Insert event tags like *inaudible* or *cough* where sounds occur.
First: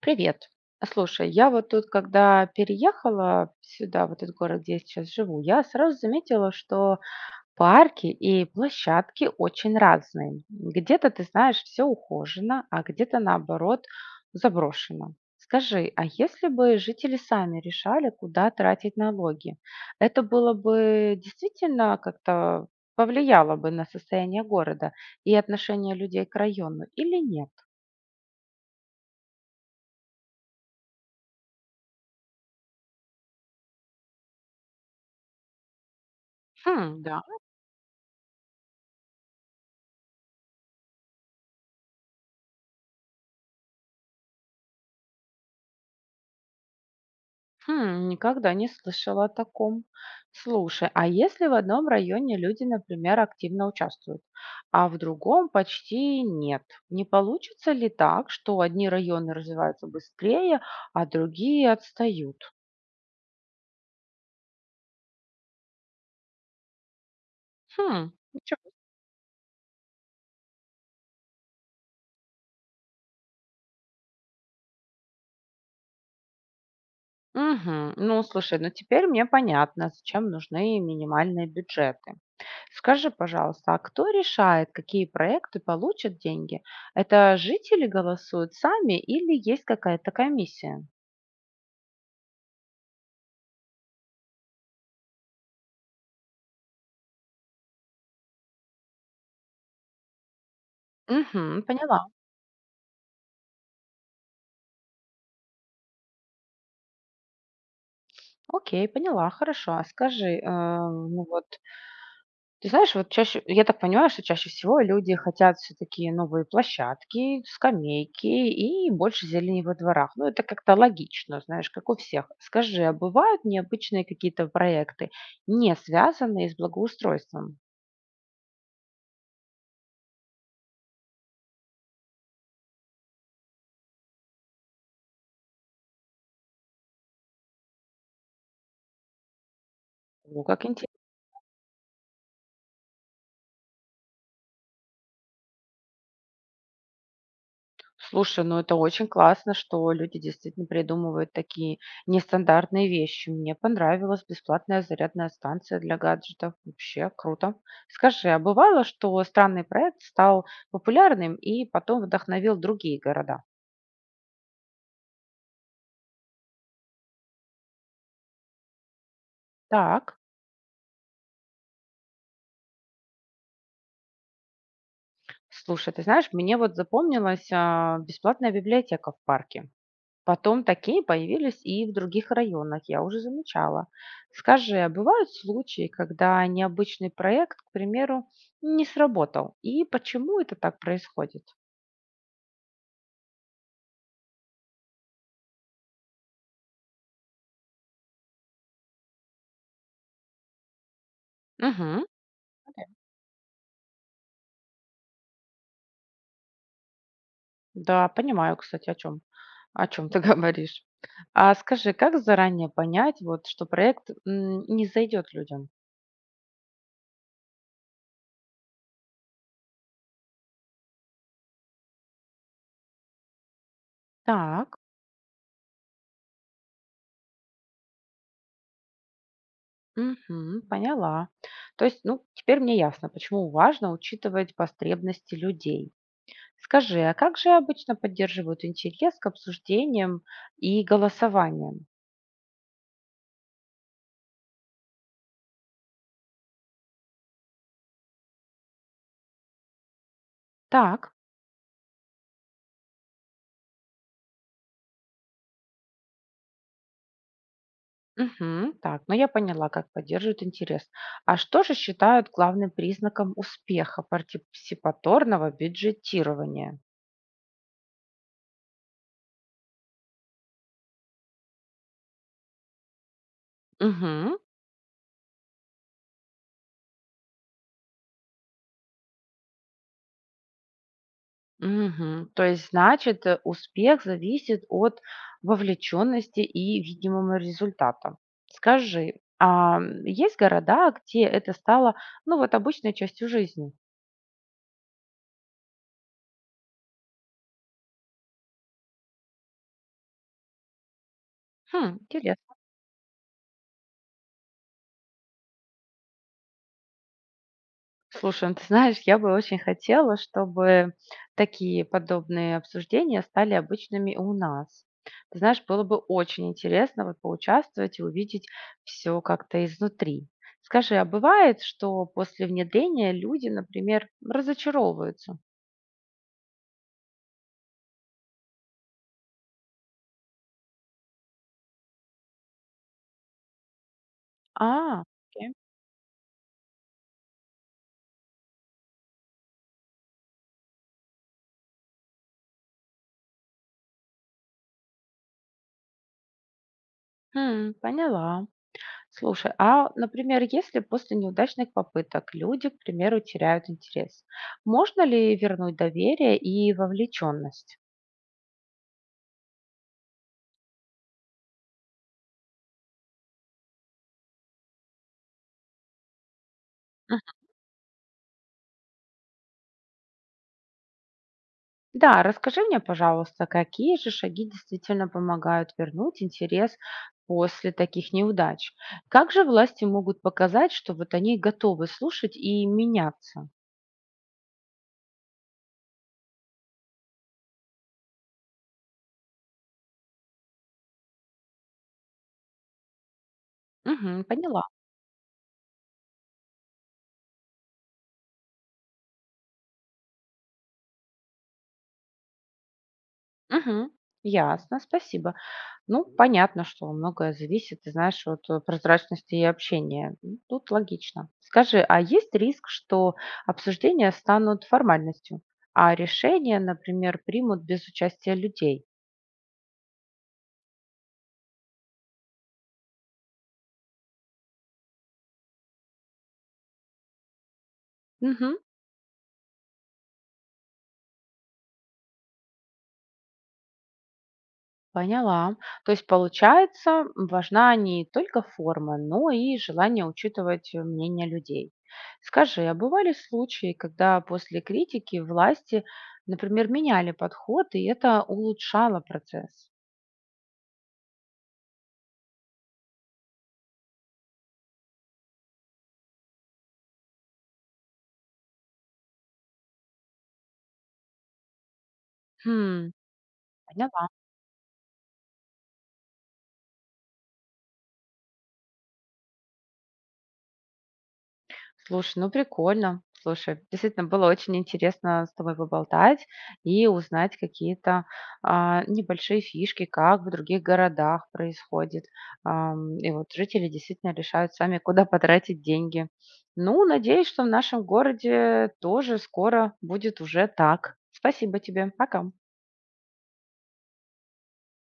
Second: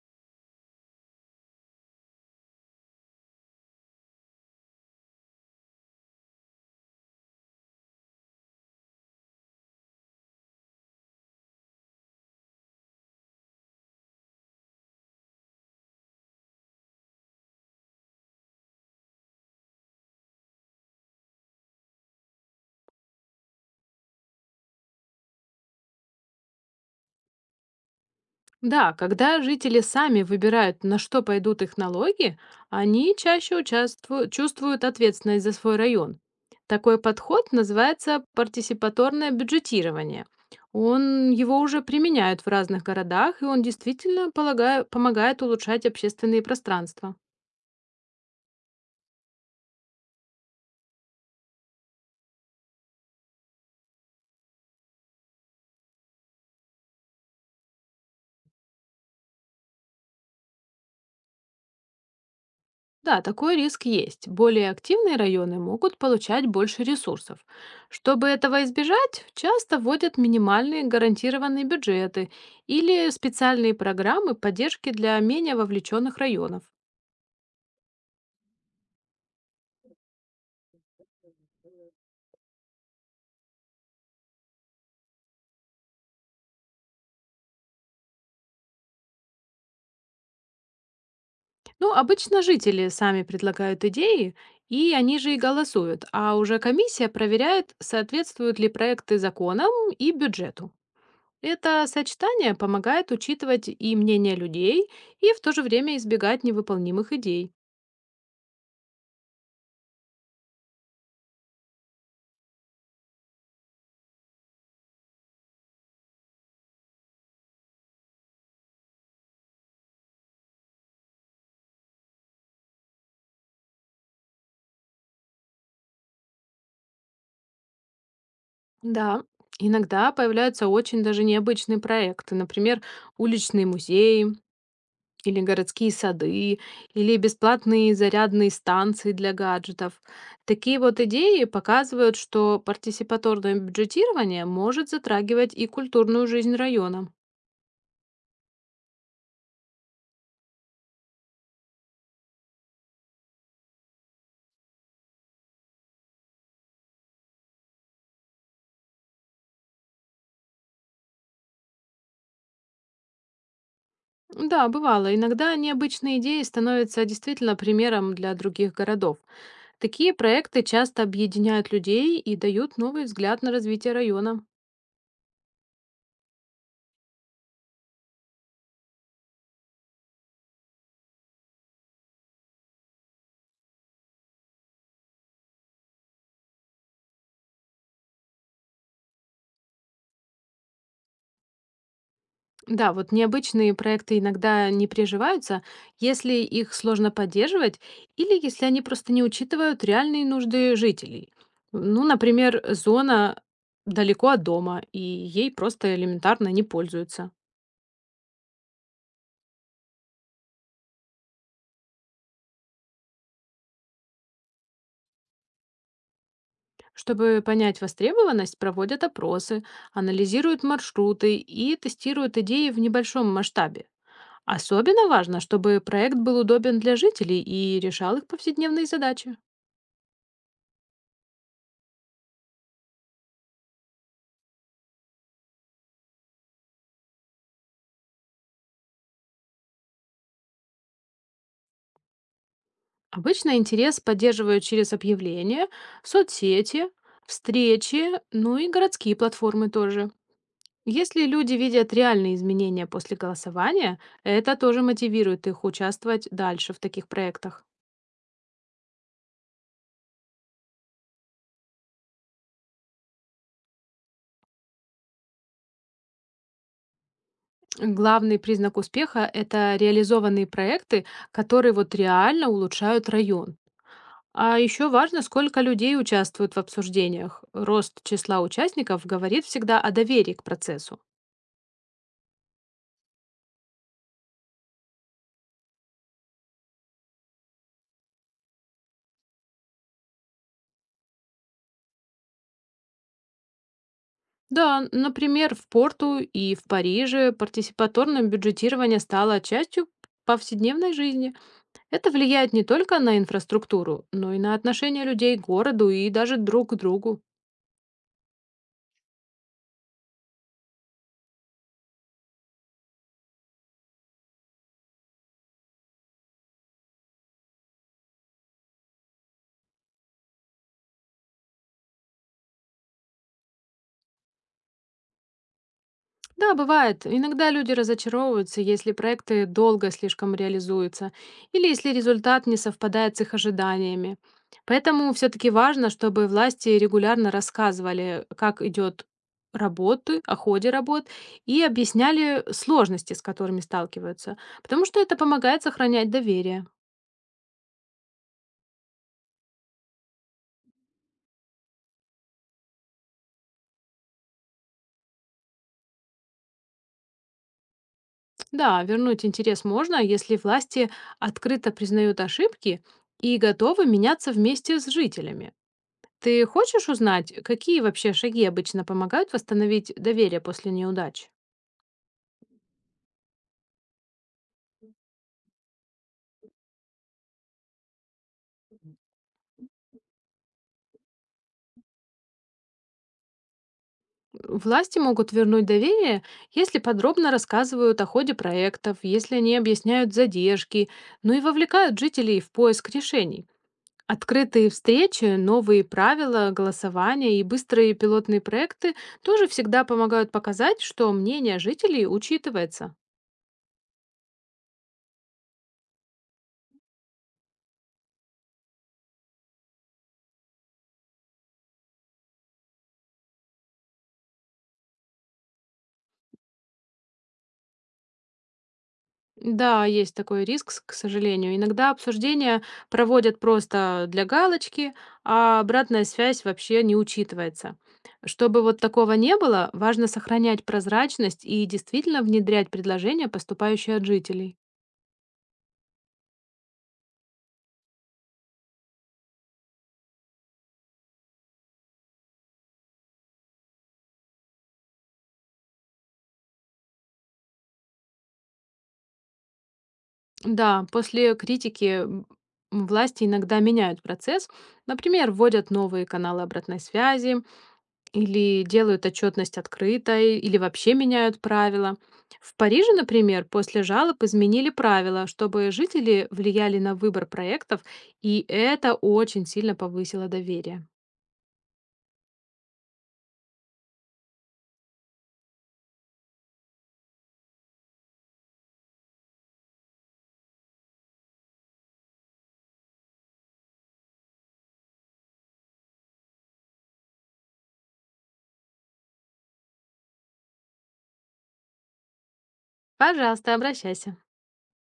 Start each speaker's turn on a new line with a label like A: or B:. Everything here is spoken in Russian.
A: Привет. Слушай, я вот тут, когда переехала сюда, в этот город, где я сейчас живу, я сразу заметила, что парки и площадки очень разные. Где-то, ты знаешь, все ухожено, а где-то, наоборот, заброшено. Скажи, а если бы жители сами решали, куда тратить налоги, это было бы действительно как-то повлияло бы на состояние города и отношение людей к району или нет?
B: Да, когда жители сами выбирают, на что пойдут их налоги, они чаще чувствуют ответственность за свой район. Такой
A: Хм, да.
B: подход называется партисипаторное бюджетирование. Его уже применяют в разных городах, и он действительно помогает улучшать общественные пространства.
A: Хм, никогда не слышала о таком. Слушай, а если в одном районе люди, например, активно участвуют, а в другом почти нет, не получится ли так, что одни районы развиваются быстрее, а другие отстают?
B: Да, такой риск есть. Более активные районы могут получать больше ресурсов.
A: Хм,
B: Чтобы этого
A: ничего.
B: избежать, часто вводят минимальные гарантированные бюджеты или специальные программы поддержки для менее вовлеченных районов.
A: Мгм. Ну, слушай, ну теперь мне понятно, зачем нужны минимальные бюджеты. Скажи, пожалуйста, а кто решает, какие проекты получат деньги? Это жители голосуют сами или есть какая-то комиссия?
B: Ну, обычно жители сами предлагают идеи, и они же и голосуют, а уже комиссия проверяет, соответствуют ли проекты законам и бюджету.
A: Мгм.
B: Это
A: Поняла.
B: сочетание помогает учитывать и мнение людей, и в то же время избегать невыполнимых идей.
A: Окей, поняла, хорошо. А скажи, ну вот, ты знаешь, вот чаще, я так понимаю, что чаще всего люди хотят все-таки новые площадки, скамейки и больше зелени во дворах. Ну, это как-то логично, знаешь, как у всех. Скажи, а бывают необычные какие-то проекты, не связанные с благоустройством?
B: Да, иногда появляются очень даже необычные проекты, например, уличные музеи или городские сады, или бесплатные зарядные станции для гаджетов.
A: Ну, как.
B: Такие вот идеи показывают, что партисипаторное бюджетирование может затрагивать и культурную жизнь района.
A: Слушай, ну это очень классно, что люди действительно придумывают такие нестандартные вещи. Мне понравилась бесплатная зарядная станция для гаджетов. Вообще круто. Скажи, а бывало, что странный проект стал популярным и потом вдохновил другие города?
B: Да, бывало, иногда необычные идеи становятся действительно примером для других городов. Такие
A: Так.
B: проекты часто объединяют людей и дают новый взгляд на развитие района.
A: Слушай, ты знаешь, мне вот запомнилась бесплатная библиотека в парке. Потом такие появились и в других районах, я уже замечала. Скажи, а бывают случаи, когда необычный проект, к примеру, не сработал? И почему это так происходит?
B: Да, вот необычные проекты иногда не приживаются, если их сложно поддерживать или если они просто не учитывают реальные нужды жителей.
A: Мгм.
B: Ну, например, зона далеко от дома, и ей просто элементарно не пользуются.
A: Да, понимаю, кстати, о чем ты *laughs* говоришь. А скажи, как заранее понять, вот, что проект не зайдет людям?
B: Чтобы понять востребованность, проводят опросы, анализируют маршруты и тестируют идеи в небольшом масштабе.
A: Так.
B: Особенно важно, чтобы проект был удобен для жителей и решал их повседневные задачи.
A: Мгм, поняла. То есть, ну, теперь мне ясно, почему важно учитывать потребности людей. Скажи, а как же обычно поддерживают интерес к обсуждениям и голосованиям?
B: Обычно интерес поддерживают через объявления, соцсети, встречи, ну и городские платформы тоже.
A: Так.
B: Если люди видят реальные изменения после голосования, это тоже мотивирует их участвовать дальше в таких проектах.
A: Угу, так, ну я поняла, как поддерживают интерес. А что же считают главным признаком успеха партиципаторного бюджетирования?
B: Главный признак успеха — это реализованные проекты, которые вот реально улучшают район.
A: Угу.
B: А еще важно, сколько людей участвуют в обсуждениях. Рост числа участников говорит всегда о доверии к процессу.
A: Угу. То есть, значит, успех зависит от вовлеченности и видимого результата. Скажи, а есть города, где это стало, ну вот, обычной частью жизни?
B: Да, например, в Порту и в Париже партисипаторное бюджетирование стало частью повседневной жизни.
A: Хм,
B: Это влияет
A: интересно.
B: не только на инфраструктуру, но и на отношение людей к городу и даже друг к другу.
A: Слушай, ну ты знаешь, я бы очень хотела, чтобы такие подобные обсуждения стали обычными у нас. Ты знаешь, было бы очень интересно вот поучаствовать и увидеть все как-то изнутри. Скажи, а бывает, что после внедрения люди, например, разочаровываются?
B: Да, бывает. Иногда люди разочаровываются, если проекты долго слишком реализуются или если результат не совпадает с их ожиданиями.
A: А,
B: Поэтому все-таки
A: окей.
B: важно, чтобы власти регулярно рассказывали, о ходе работ и объясняли сложности, с которыми сталкиваются, потому что это помогает сохранять доверие.
A: Хм, поняла. Слушай, а, например, если после неудачных попыток люди, к примеру, теряют интерес, можно ли вернуть доверие и вовлеченность?
B: Да, вернуть интерес можно, если власти открыто признают ошибки и готовы меняться вместе с жителями. Ты хочешь узнать, какие вообще шаги обычно помогают восстановить доверие после неудач?
A: Да, расскажи мне, пожалуйста, какие же шаги действительно помогают вернуть интерес после таких неудач? Как же власти могут показать, что вот они готовы слушать и меняться?
B: Власти могут вернуть доверие, если подробно рассказывают о ходе проектов, если они объясняют задержки, ну и вовлекают жителей в поиск решений.
A: Мгм, поняла.
B: Открытые встречи, новые правила, голосования и быстрые пилотные проекты тоже всегда помогают показать, что мнение жителей учитывается.
A: Мгм. Ясно, спасибо. Ну, понятно, что многое зависит, ты знаешь, от прозрачности и общения. М, тут логично. Скажи, а есть риск, что обсуждения станут формальностью, а решения, например, примут без участия людей?
B: Да, есть такой риск, к сожалению. Иногда обсуждения проводят просто для галочки, а обратная связь вообще не учитывается.
A: Мгм.
B: Чтобы вот такого не было, важно сохранять прозрачность и действительно внедрять предложения, поступающие от жителей.
A: Поняла. То есть, получается, важна не только форма, но и желание учитывать мнение людей. Скажи, а бывали случаи, когда после критики власти, например, меняли подход, и это улучшало процесс?
B: Да, после критики власти иногда меняют процесс, например, вводят новые каналы обратной связи, или делают отчетность открытой, или вообще меняют правила. В
A: Хм,
B: Париже, например, после
A: поняла.
B: жалоб изменили правила, чтобы жители влияли на выбор проектов, и это очень сильно повысило доверие.
A: Слушай, ну прикольно. Слушай, действительно было очень интересно с тобой поболтать и узнать какие-то небольшие фишки, как в других городах происходит. И вот жители действительно решают сами, куда потратить деньги. Ну, надеюсь, что в нашем городе тоже скоро будет уже так. Спасибо тебе. Пока.
B: Пожалуйста, обращайся.